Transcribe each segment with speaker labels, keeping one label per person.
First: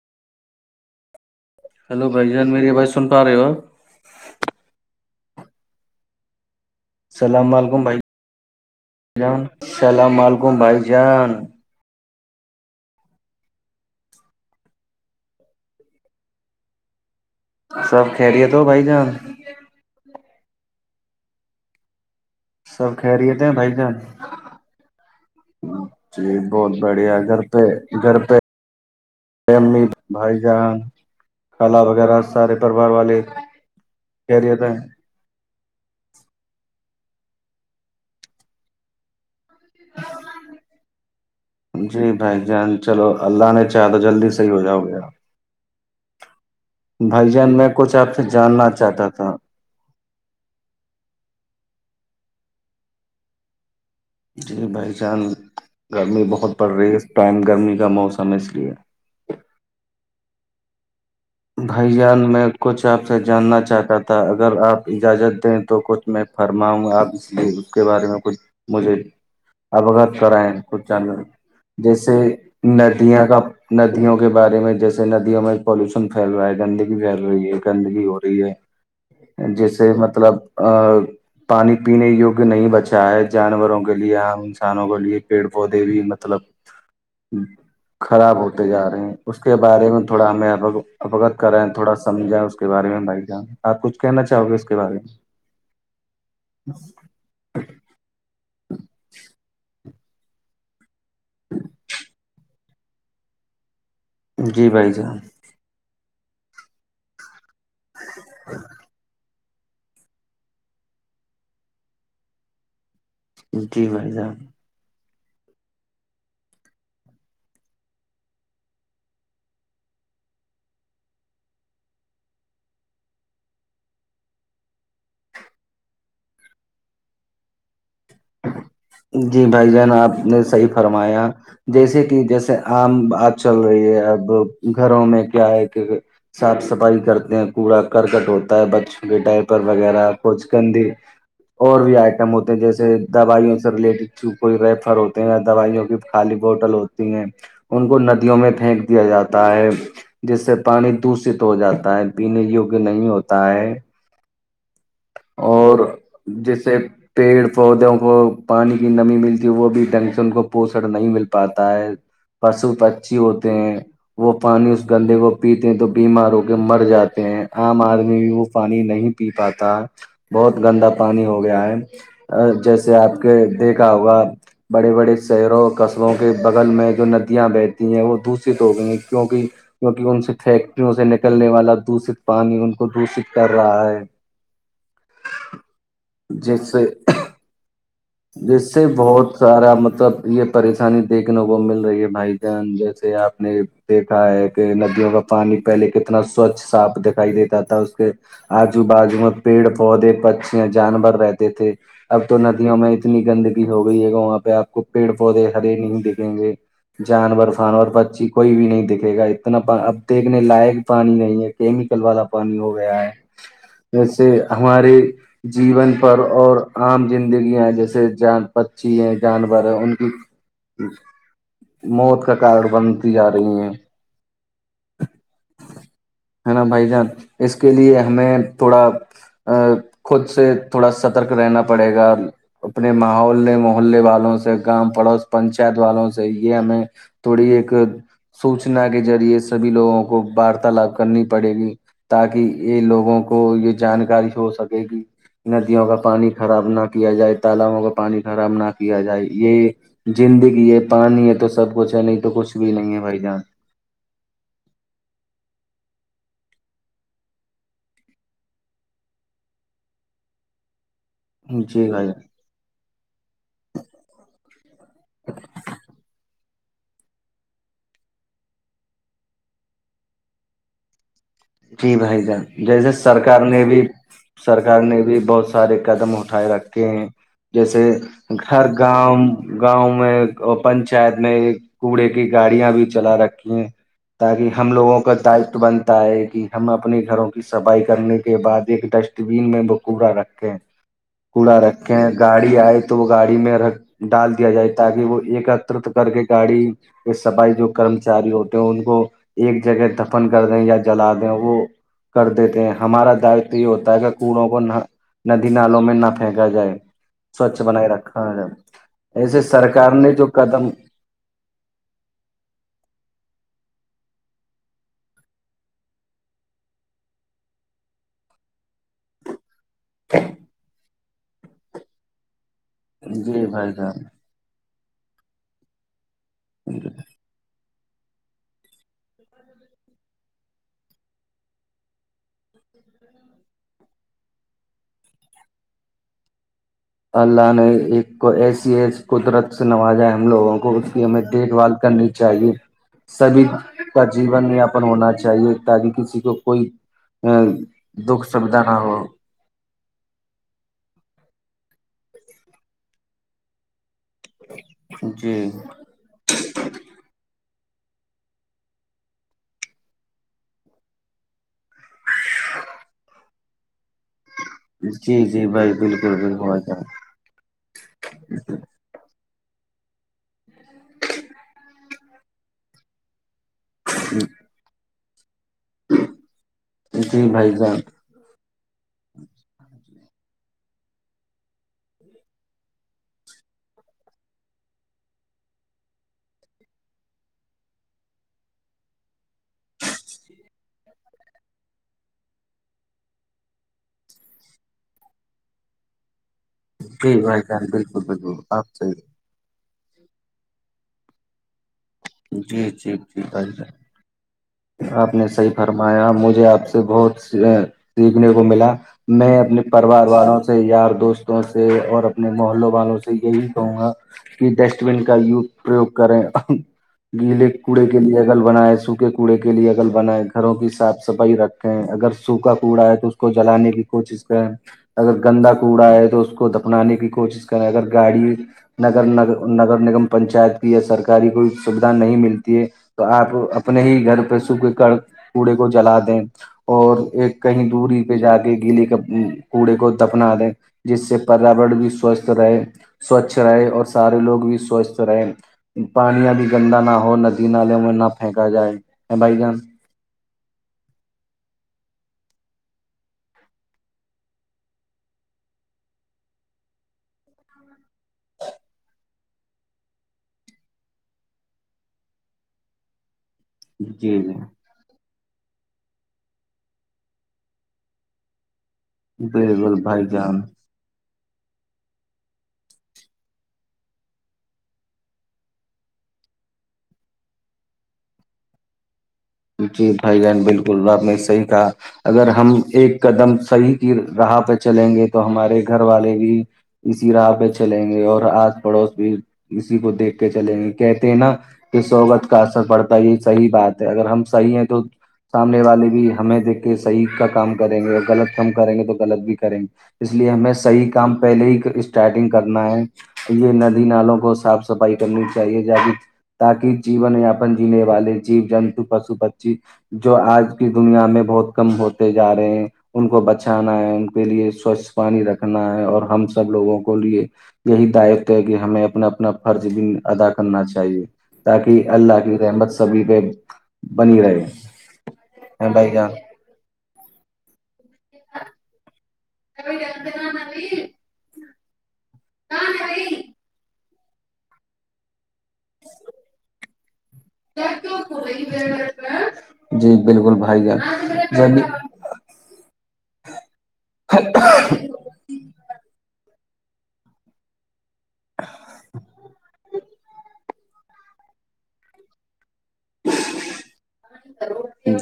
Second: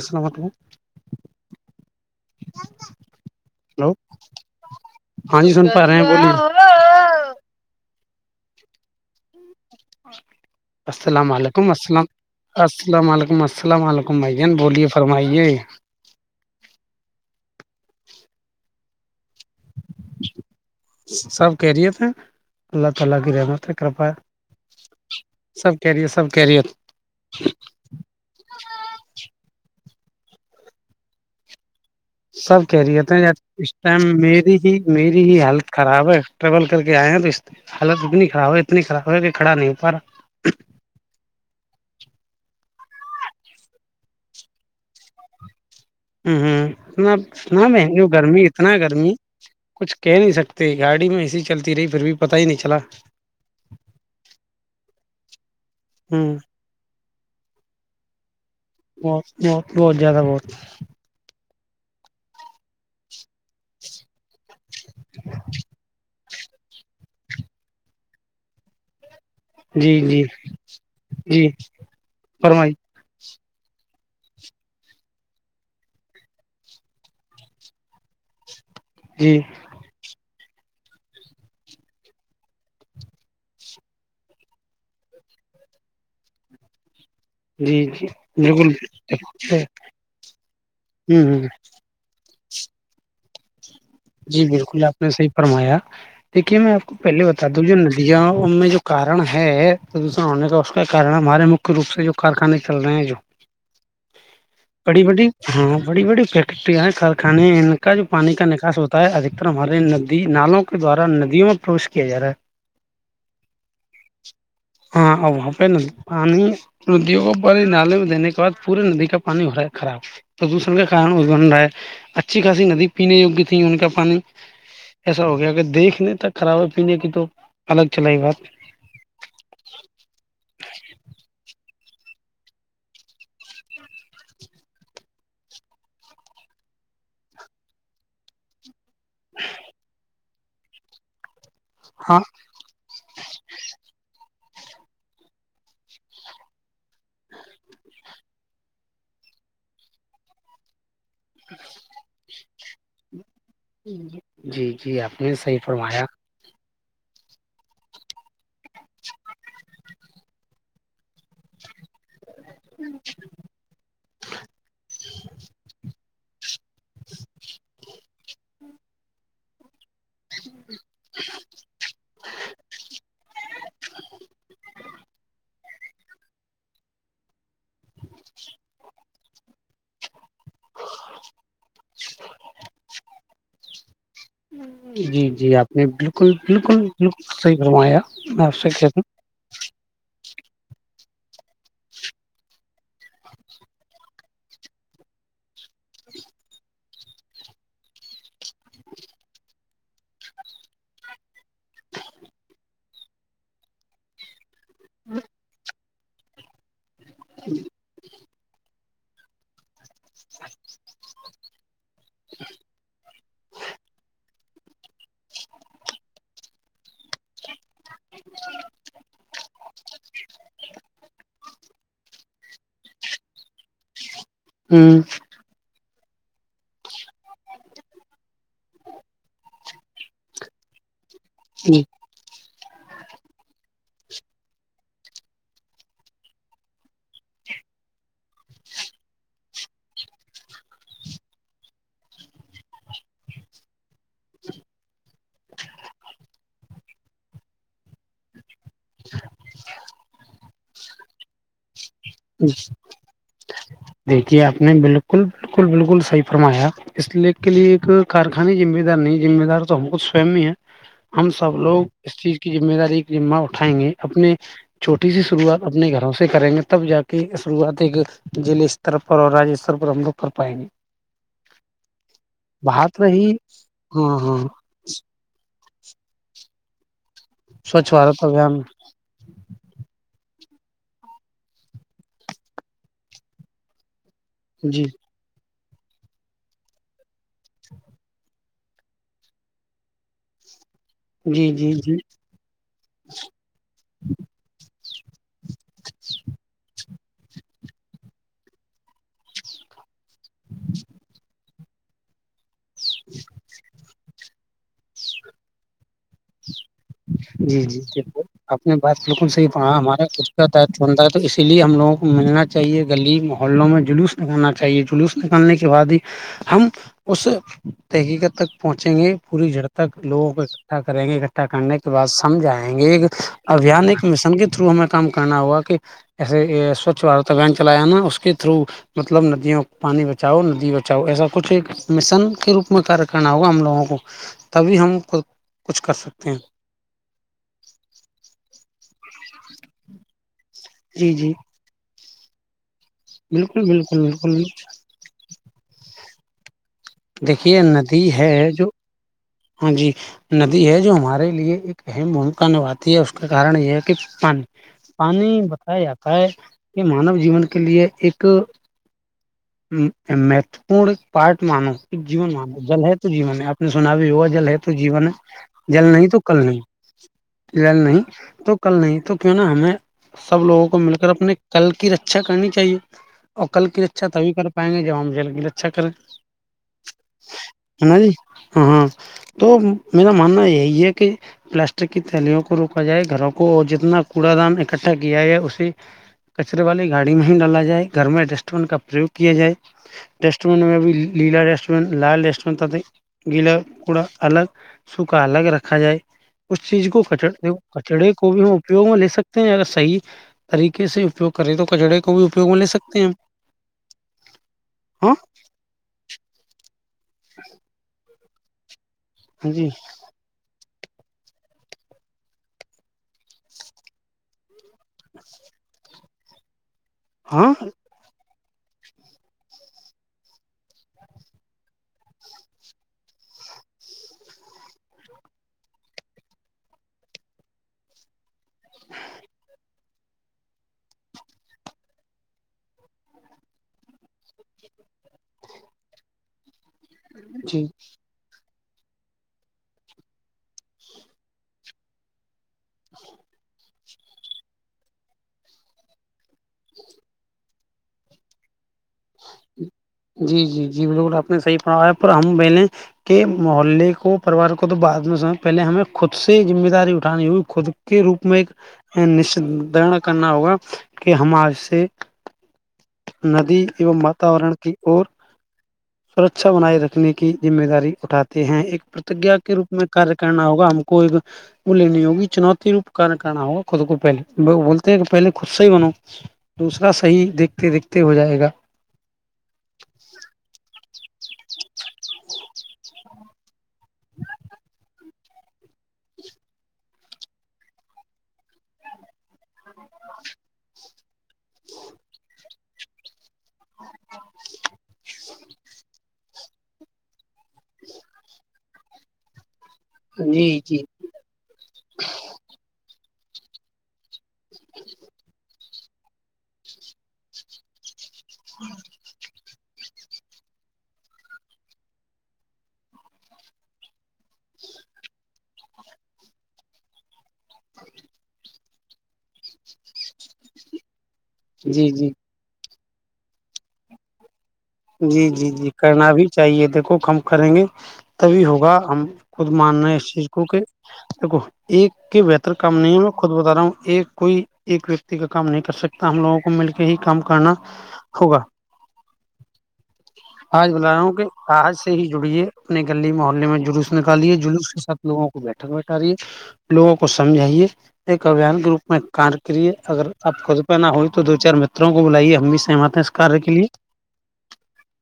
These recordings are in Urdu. Speaker 1: السلام علیکم
Speaker 2: ہلو بھائی جان میری آواز سن پا رہے ہو
Speaker 1: ہلو ہاں ج سن پا رہے ہیں بولی
Speaker 2: السلام علیکم بھائی جان السلام علیکم بھائی جان
Speaker 1: ولیکم السلام السلام علیکم السلام علیکم بھائی جان بولیے فرمائیے
Speaker 2: سب خیریت ہو بھائی جان
Speaker 1: سب کہہرییے تھے
Speaker 2: سب خیریت ہیں بھائی جان
Speaker 1: سب خیریت سب
Speaker 2: جی
Speaker 1: خیریت
Speaker 2: بہت بڑھیا گھر پہ گھر پہمی بھائی جان کالا وغیرہ سارے
Speaker 1: سب کہہ
Speaker 2: پریوار
Speaker 1: رہیےتے
Speaker 2: والے
Speaker 1: اس ٹائم میری
Speaker 2: خیریت
Speaker 1: ہی
Speaker 2: ہیں
Speaker 1: میری ی حالت خراب ہے ٹریول کر کے آئے ہیں تو حالت اتنی خراب ہے اتنی خراب ہے کہ کھڑا نہیں ہو پا رہا
Speaker 2: جی بھائی ج چلو اللہ نے چاہا تو جلدی صحیح ہو جاؤ گے آپ
Speaker 1: ہوں ہوں اتنا
Speaker 2: بھائی جان
Speaker 1: اتنا
Speaker 2: میں کچھ
Speaker 1: مہنگی
Speaker 2: آپ سے
Speaker 1: گرمی
Speaker 2: جاننا
Speaker 1: اتنا
Speaker 2: چاہتا
Speaker 1: گرمی
Speaker 2: تھا
Speaker 1: کچھ کہہ نہیں سکتے گاڑی میں ایسی چلتی رہی پھر بھی پتا ہی نہیں چلا
Speaker 2: جی بھائی چان گرمی
Speaker 1: ہوں
Speaker 2: بہت پڑ رہی ہے اس ٹائم گرمی کا موسم ہے اس لیے
Speaker 1: بہت بہت بہت زیادہ بہت
Speaker 2: بھائی جان میں کچھ آپ سے جاننا چاہتا تھا اگر آپ اجازت دیں تو کچھ میں فرماؤں آپ اس لیے اس کے بارے میں کچھ مجھے
Speaker 1: جی
Speaker 2: اوگت
Speaker 1: جی
Speaker 2: کرائے ہیں کچھ چانل
Speaker 1: جی
Speaker 2: جیسے
Speaker 1: فرمائی
Speaker 2: ن یاں کا ندیوں کے بارے میں جیسے ندیوں میں پالوش پھیل رہا ہے گندگی پھیل رہی ہے گندگی ہو رہی
Speaker 1: جی
Speaker 2: ہے جیسے مطلب آ [unintelligible] پانی پینے یوگ نہیں بچا ہے جانوروں کے لیے عام انسانوں کے لیے پیڑ پودے بھی مطلب
Speaker 1: جی
Speaker 2: [unintelligible]
Speaker 1: جی
Speaker 2: خراب ہوتے
Speaker 1: بالکل
Speaker 2: جا رہے ہیں اس کے
Speaker 1: ہ
Speaker 2: بارے میں تھوڑا ہمیں اوگت کرے تھوڑا سمجھا اس کے بارے میں بھائی جان آپ کچھ کہنا
Speaker 1: جی
Speaker 2: چاہو گے اس کے
Speaker 1: بالکل
Speaker 2: بارے
Speaker 1: آپ نے
Speaker 2: میں
Speaker 1: صحیح فرمایا دیکھیے میں آپ کو پہلے بتا دو جو ندیاں میں جو کن ہے پردوشن ہونے کا اس کا کن ہمارے م روپ سے جو کارخانے چل رہے ہیں جو
Speaker 2: جی بھائی
Speaker 1: بڑی
Speaker 2: جان
Speaker 1: بڑی ہاں بڑی بڑی فیکٹرییا کارخانے کا جو پانی کا نکاس ہوتا ہے ادکتر ہمارے ندی نالوں کے دوارا ندیوں میں پروش کیا جا رہا ہے
Speaker 2: جی بھائی ج
Speaker 1: [unintelligible] ندیوں کو پے نالے میں دینے کے بعد پورے ندی کا پانی ہو رہا ہے خراب پردوشن کا کار ابن رہا اچھی خاصی ندی پینے یگیہ تھی ان کا پانی ایسا ہو گیا اگر دیکھ لیں ت کاابے پینے کی تو الگ چلائے بات
Speaker 2: جی بھائی جان آپ نے صحیح فرمایا جیسے کہ جیسے عم آج چل رہی ہے اب گھروں میں کیا ہے کہ صاف صفائی کرتے ہیں کوڑا کرکٹ ہوتا ہے بچ بٹائی پر وغیرہ کچ کندھی اور بھی
Speaker 1: ہاں
Speaker 2: آئٹم ہوتے جیسے دوائیوں سے ریلیٹیڈ کوئی ریفر ہوتے ہیں یا دوائیوں کی خالی بوٹل ہوتی ہیں ان کو ندیوں میں پھینک دیا جاتا ہے جس سے پانی دوشت ہو جاتا ہے پینے یوگیہ نہیں ہوتا ہے
Speaker 1: جی جی آپ نے صحیح
Speaker 2: اور
Speaker 1: فرمایا
Speaker 2: جیسے پیڑ پودوں کو پانی کی نمی ملتی وہ بھی ڈھنگ سے ان کو پوسن نہیں ملتا پاتا ہے پشو پچھی ہوتے ہیں وہ پانی اس گندے کو پیتے ہیں تو بیماروں کے مر جاتے ہیں عام آدمی بھی وہ پانی نہیں پی پاتا بہت گندا پانی ہو گیا ہے جیسے آپ کے دیکھا ہوگا بڑے بڑے شہروں قصبوں کے بغل میں جو ندیاں بہتی ہیں وہ دوشت ہو گئی ہیں کیونک کیکہ ان سے فیکٹریوں سے نکلنے والا دشت پانی ان کو دشت کر رہا ہے
Speaker 1: جی جی آپ نے بالکل
Speaker 2: جس
Speaker 1: بالکل
Speaker 2: سے
Speaker 1: بالکل صحیح فرمایا میں آپ سے
Speaker 2: جس
Speaker 1: کہتاوں
Speaker 2: بہت سارا مطلب یہ پریشانی دیکھنے کو مل رہی ہے بھائی جان جیسے آپ نے د دا ہے کہ ندیوں کا پانی پہلے کتنا سوچھ صاف دکھائی دیتا تھا اس کے آجو بازو میں پیڑ پودے پچیاں جانور رہتے تھے اب تو ندیوں میں اتنی گندگی ہو گئی ہے وہاں پہ آپ کو پیڑ پودے ہرے نہیں دھیں گے جانور فانور پچی کوئی بھی نہیں دکھے گا اتنا اب دیکھنے لائق پانی نہیں ہے کیمیکل والا پانی ہو گیا ہے جیسے ہمارے جیون پر اور عام زندگیاں جیسے ج پچھی ہیں جانور ہیں ان کی موت کا کارڈ بنتی جا رہی ہیں
Speaker 1: ہوں
Speaker 2: ہاں ہے نا بھائی جان اس کے لیے ہمیں تھوڑا ا خود سے تھوڑا سترک رہنا
Speaker 1: ہ
Speaker 2: پڑے گا اپنے محولے محے والوں سے گاام پڑوس پنچایت والوں سے یہ ہمیں تھوڑی ایک سوچنا کے ذریعے سبھی لوگوں کو وارتالاپ کرنی پڑے گی تاکہ یہ لوگوں کو یہ جانکاری ہو سکے گ ندیوں کا پانی خراب نہ کیا جائے تالابوں کا پانی خراب نہ کیا جائے یہ زندگی ہے پانی ہے تو سب کچھ ہے نہیں تو کچھ بھی نہیں ہے بھائی جان
Speaker 1: دیکھیے آپ نے بالکل بالکل بالکل صحیح فرمایا اس لی کے لیے ایک کارخانیے ذمہ دار نہیں ذمہ دار تو ہم کو سوم ہی ہے ہم سب لوگ
Speaker 2: جی بھائی جان
Speaker 1: اس چیز کی ذمہ داری ذمہ اٹھائیں گے اپنے چوٹی سی شروعات اپنے گھروں سے کریں گے تب جا کے شروعات ایکلے طر پر اور رجیشور پر ہم لوگ کر پائیں گے
Speaker 2: کی بائی ج جیسے
Speaker 1: بات رہی
Speaker 2: سرکار نے بھی
Speaker 1: ہاں ہاں
Speaker 2: سر گھر نے بھی بہت سارے قدم اٹھائے رکھے ہیں جیسے
Speaker 1: سوچھ بھارت ابھیان
Speaker 2: گھر گاؤں گاؤں میں پنچایت میں ایک کوڑے کی گاڑیاں بھی چلا رکھی ہیں تاکہ ہم
Speaker 1: جی
Speaker 2: لوگوں کا دائتو بنتا ہے کہ ہم اپنے گھروں کے صفائی کرنے کے بعد ایک ڈسٹ بین میں بکوورا رکھیں
Speaker 1: جی
Speaker 2: کوڑا
Speaker 1: جی جی
Speaker 2: رکھے ہیں گاڑی آئے تو وہ گاڑی میں رکھ ڈال دیا جائے تاکہ وہ ایکترت کر کے گاڑی کے سفائی جو کرمچاری ہوتے تو ان کو ایک جگہ دفن کر دیں یا جلا دیں وہ کر دیتے ہیں ہمارا داتو یہ ہوتا ہے کہ کوڑوں کو ندی نالوں میں نپا پھینکا جائے
Speaker 1: جی
Speaker 2: سوچھ بنائے
Speaker 1: جی بالکل
Speaker 2: رکھا جائے
Speaker 1: آپ نے بات بالکل
Speaker 2: ایسے
Speaker 1: صحیح پڑھا
Speaker 2: سرکار
Speaker 1: ہمارا
Speaker 2: نے
Speaker 1: خود
Speaker 2: جو
Speaker 1: کا
Speaker 2: قدم
Speaker 1: دائتو بنتا ہے تو اسی لیے ہم لوگوں کو ملنا چاہیے گلی محلوں میں جلوس نکالنا چاہیے جلوس نکالنے کے بعد ہی ہم اس تحقیق تک پہنچیں گے پوری جڑپ تک لوگ اٹا کریں گے اکٹھا کرنے بات سمجھ آئیں گے ایک
Speaker 2: جی بھائی
Speaker 1: ابھیان
Speaker 2: جان
Speaker 1: ایک مشن کے تھرو ہمیں کام کرنا ہوگا کہ ایسے سوچھت ابھیان چلایا نا اس کے تھرو مطلب ندیوں پانی بچاؤ ندی بچاؤ ایسا کچھ ایک مشن کے روپ میں کیہ کرنا ہوگا ہم لوگوں کو تبھی ہم کچھ کر سکتے ہیں
Speaker 2: اللہ نے ایک کو ایسی ہے قدرت سے نوازا ہے ہم لوگوں کو کو اس کی
Speaker 1: جی
Speaker 2: ہمیں
Speaker 1: جی
Speaker 2: دیکھ بھال کرنی چاہیے سبھی
Speaker 1: بالکل بالکل
Speaker 2: کا
Speaker 1: بالکل
Speaker 2: جیون یاپن ہونا چاہیے تاد کسی کو کوئی
Speaker 1: دیکھیے ندی
Speaker 2: دکھ
Speaker 1: ہے
Speaker 2: سھا
Speaker 1: جو
Speaker 2: نہ ہو
Speaker 1: ہاں جی ندی ہے جو ہمارے لیے ایک اہم بھومکا نبھاتی ہے اس کے کارن یہ ہے کہ پانی پانی
Speaker 2: جی
Speaker 1: بتایا جاتا ہے کہ مانو جیون کے لیے ایک مہتو پورن پارٹ مانو ایک جیون مانو جل ہے تو جین ہے آپ نے سنا جل ہے تو جیون
Speaker 2: جی جی بھائی
Speaker 1: جل نہیں
Speaker 2: بالکل
Speaker 1: تو کل نہیں
Speaker 2: بالکل بھائی
Speaker 1: لل نہیں تو کل نہیں تو کیوں نا ہمیں سب لوگوں کو مل کر اپنے کل کی ر اچھا کرنی چاہیے اور کل کی اچھا تبھی کر پائیں گے جب ہم ج اچ چ کر
Speaker 2: جان جی بھائی جان
Speaker 1: ہےا جی ہاں ہاں تو میرا ماننا یہی ہے کہ پلاسٹک کی تھیلیوں کو روکا جائے گھروں کو اور جتنا کوڑا دان اکٹھا کیا ہے اسے کچرے والی گاڑی میں ہی ڈالا جائے گھر میں ڈسٹ بین کا پریوگ کیا جائے ریسٹورینٹ میں بھی لیلا ریسٹورینٹ لال ریسٹوریننٹ ت گیلا تھڑا الگ سوکھا الگ رکھا جائے اس چیز کو ک
Speaker 2: جی بھائی جان بالکل
Speaker 1: کچڑے کو بھی
Speaker 2: بالکل
Speaker 1: ہم
Speaker 2: آپ
Speaker 1: اپیوگ میں لے
Speaker 2: صحیح
Speaker 1: سکتے س ا صحی طریقے سے اپیوگ کریں تو کچڑے کا بھی اپیوگ میں لے
Speaker 2: جی جی
Speaker 1: سکتے ہیں ہم
Speaker 2: جی بھائی جان آپ نے صحیح فرمایا مجھے آپ سے بہت سیکھنے کو ملا میں
Speaker 1: ہاں
Speaker 2: اپنے
Speaker 1: جی
Speaker 2: پریوار والوں سے سے یار دوستوں سے اور اپنے محلوں والوں سے یہی کہوں گا کہ ڈسٹ بین کا پرریوگ کریں گیلے
Speaker 1: ہاں
Speaker 2: کوڑے کے لیے اگل بنائیں سوکھے کو کوڑے کے لیے اگر بنائیں گھروں کی صاف صفائی رکھیں اگر سوکھا کوڑا ہے تو کو جلانے کی کوشش کریں اگر گندہ کوڑا ہے تو اس کو دپنانے کی کوشش کریں اگر گاڑی نگر ن نگر نگم پنچایت کی یا سرکاری کوئی سویدھا نہیں ملتی ہے تو آپ اپنے ہی گھر پہ سوکھ کرک کوڑے کو جلا دیں اور ایک
Speaker 1: جی
Speaker 2: کہیں دوری پہ جا کے گیلے کے کوڑے کو دفنا دیں جس سے پریاور بھی سوستھ رہے سوچھ رہے اور سارے لوگ بھی سوستھ رہیں پانی ا بھیھی گندا نہ ہو ندی نالوں میں نہ پھینکا جائے ا بائی جان
Speaker 1: جی جی جی بالکل آپ نے صحیح پڑھایا پر ہم پہل کہ محلے کو پریوار کو تو بعد میں س پہلے ہمیں خود سے ذمہ داری اٹھانی ہوئی خود کے روپ میں ایک ن در کرنا ہوگا کہ ہمار سے ندی ای
Speaker 2: جی جی
Speaker 1: واتاورن اور سرھا بنائے رکھنے کی ذمہ داری اٹھاتے ہیں ایک ا کے روپ
Speaker 2: بالکل
Speaker 1: میں
Speaker 2: بھائی
Speaker 1: کار
Speaker 2: جان
Speaker 1: کرنا ہوگا ہم کو ایک وہ لینی ہوگی چنوتی روپ کن کرنا ہوگا خود کو پہل بولتے ہیں کہ پہلے خود سے ہی بنو دوسرا صحیح دیکھتے دیکھتے ہو جائے گا
Speaker 2: جی بھائی جہن بالکل بپ نے صحیح کہا اگر ہم ایک قدم صحیح راہ پہ چلیں گے تو ہمارے گھر والے بھی اسی راہ پہ چلیں گے اور آس پڑوس بھی اسی کو دیکھ کے چلیں گے کہتے ہیں نا کہ سوگت کا اثر پڑتا ہے یہ صحی بات ہے اگر ہم صحیح ہیں تو سامنے والے بھی ہمیں دیکھ کے صحیح کا کام کریں گے اور غلط کام کریں گے تو غلط بھی کریں گے اس لیے
Speaker 1: جی
Speaker 2: ہمیں
Speaker 1: جی
Speaker 2: صحیح کام پہلے ہی اسٹارٹنگ کرنا ہے یہ ندی نالوں کو صاف سفائی کرنی چاہیے ج تاکہ جیون یاپن جینے والے جیو جنتو کو پو بچی جو آج کی دنیا میں بہت کم ہوتے جا رہے ہیں ان کو بچانا ہے ان کے لیے سوچھ پانی رکھنا ہے اور ہم سب لوگوں کو لیے یہی دائتو ہے کہ ہمیں اپنا اپنا فرض بھی ادا کرنا چاہیے تاکہ
Speaker 1: جی جی
Speaker 2: اللہ کی رحمت سبھی پہ بنی رہے
Speaker 1: جی جی جی
Speaker 2: بھائی
Speaker 1: کرنا
Speaker 2: جان
Speaker 1: بھی چاہیے دیکھو کم کریں گے تبھی ہوگا ہم خود ماننا ہیں اس چیز کو کہ د ایک کے بہتر کام نہیں ہے میں خود بتا رہا ہوں ایک کوئی ایک ویکتی کا کام نہیں کر سکتا ہم لووں کو مل کے ہی کام کرنا ہوگا
Speaker 2: جی بالکل بھائی گ
Speaker 1: آج بلا رہا ہوں کہ
Speaker 2: جنی
Speaker 1: آج سے ہی جڑیے اپنے گلی محلے میں جلوس نکالے جلوس کے ساتھ لووں کو بیٹھک بیٹھا رہیے لوگوں کو سمجھائیے ایک ابھیان کے روپ میں کار کریے اگر آپ خود پہ نہ ہوئی تو دو چار متروں کو بلائیے ہم بھی سہمت ہیں اس کار کے لیے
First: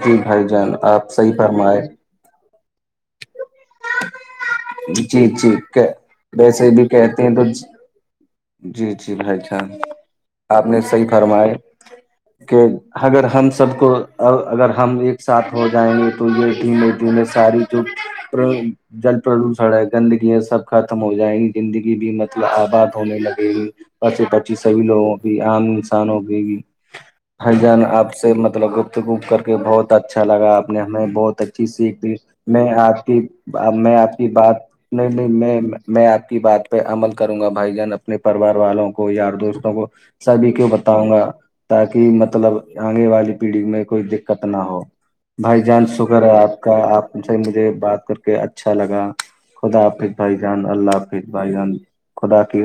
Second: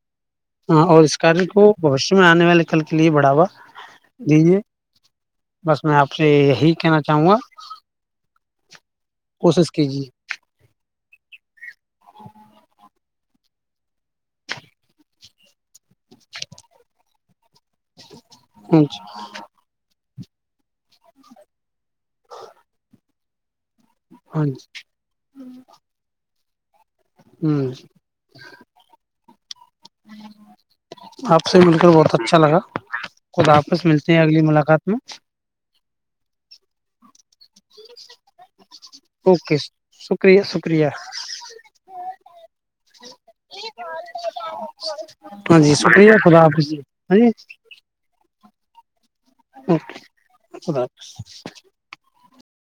Speaker 2: جی بھائی جان
Speaker 1: اور
Speaker 2: آپ
Speaker 1: اس
Speaker 2: صحیح
Speaker 1: کاریہ کو
Speaker 2: فرمائے
Speaker 1: بوشیہ میں آنے والے کل کے لیے بڑاوا لیجیے
Speaker 2: جی جی
Speaker 1: بس میں آپ سے
Speaker 2: ویسے
Speaker 1: یہی
Speaker 2: بھی
Speaker 1: کہنا
Speaker 2: کہتے
Speaker 1: چاہوں
Speaker 2: ہیں
Speaker 1: گا
Speaker 2: تو جی جی بھائی جان
Speaker 1: کوشش کیجیے
Speaker 2: آپ نے صحیح فرماائے کہ اگر ہم سب کو اگر ہم ایک ساتھ ہو جائیں گے تو یہ ٹیم مٹییں ساری چ
Speaker 1: ہاں جی
Speaker 2: جلتی ڑ گندگیاں سب ختم ہو جائیں گی زندگی بھی مطلب آباد ہونے لگے گی پچے
Speaker 1: ہاں
Speaker 2: پچی سویلوںگی عام انسان ہو گی بھی
Speaker 1: جی
Speaker 2: ہر
Speaker 1: ہ
Speaker 2: جان آپ سے مطلب گپت گوپ کر کے بہت اچھا لگا آپ نے ہمیں بہت
Speaker 1: آپ سے
Speaker 2: اچھی
Speaker 1: مل کر
Speaker 2: سیکھ لی
Speaker 1: بہت اچھا لگا
Speaker 2: میں آپ کی
Speaker 1: خدا آپس
Speaker 2: میں
Speaker 1: ملتے
Speaker 2: آپ
Speaker 1: ہیں اگلی
Speaker 2: بات
Speaker 1: ملاقات میں
Speaker 2: نہیں نہیں میں میں آپ کی بات پہ عمل کروں گا بھائی جان اپنے پریوار والوں کو یار
Speaker 1: اوکے
Speaker 2: دوستوں کو
Speaker 1: شکریہ
Speaker 2: سبھی کیوں
Speaker 1: شکریہ
Speaker 2: بتاؤں گا تاکہ مطلب آگے والی پیڑھی میں کوئی دقت نہ ہو
Speaker 1: ہاں
Speaker 2: بھائی
Speaker 1: جی
Speaker 2: جان
Speaker 1: شکریہ
Speaker 2: شکر ہے
Speaker 1: خدا
Speaker 2: آپ
Speaker 1: حافظ
Speaker 2: کا
Speaker 1: جی
Speaker 2: آپ
Speaker 1: ہاں جی
Speaker 2: سے مجھے بات کر کے اچھا لگا خدا
Speaker 1: اوکے
Speaker 2: پظ بھائی جان
Speaker 1: خدا حافظ
Speaker 2: اللہ حا پظ بھائی جان خدا کی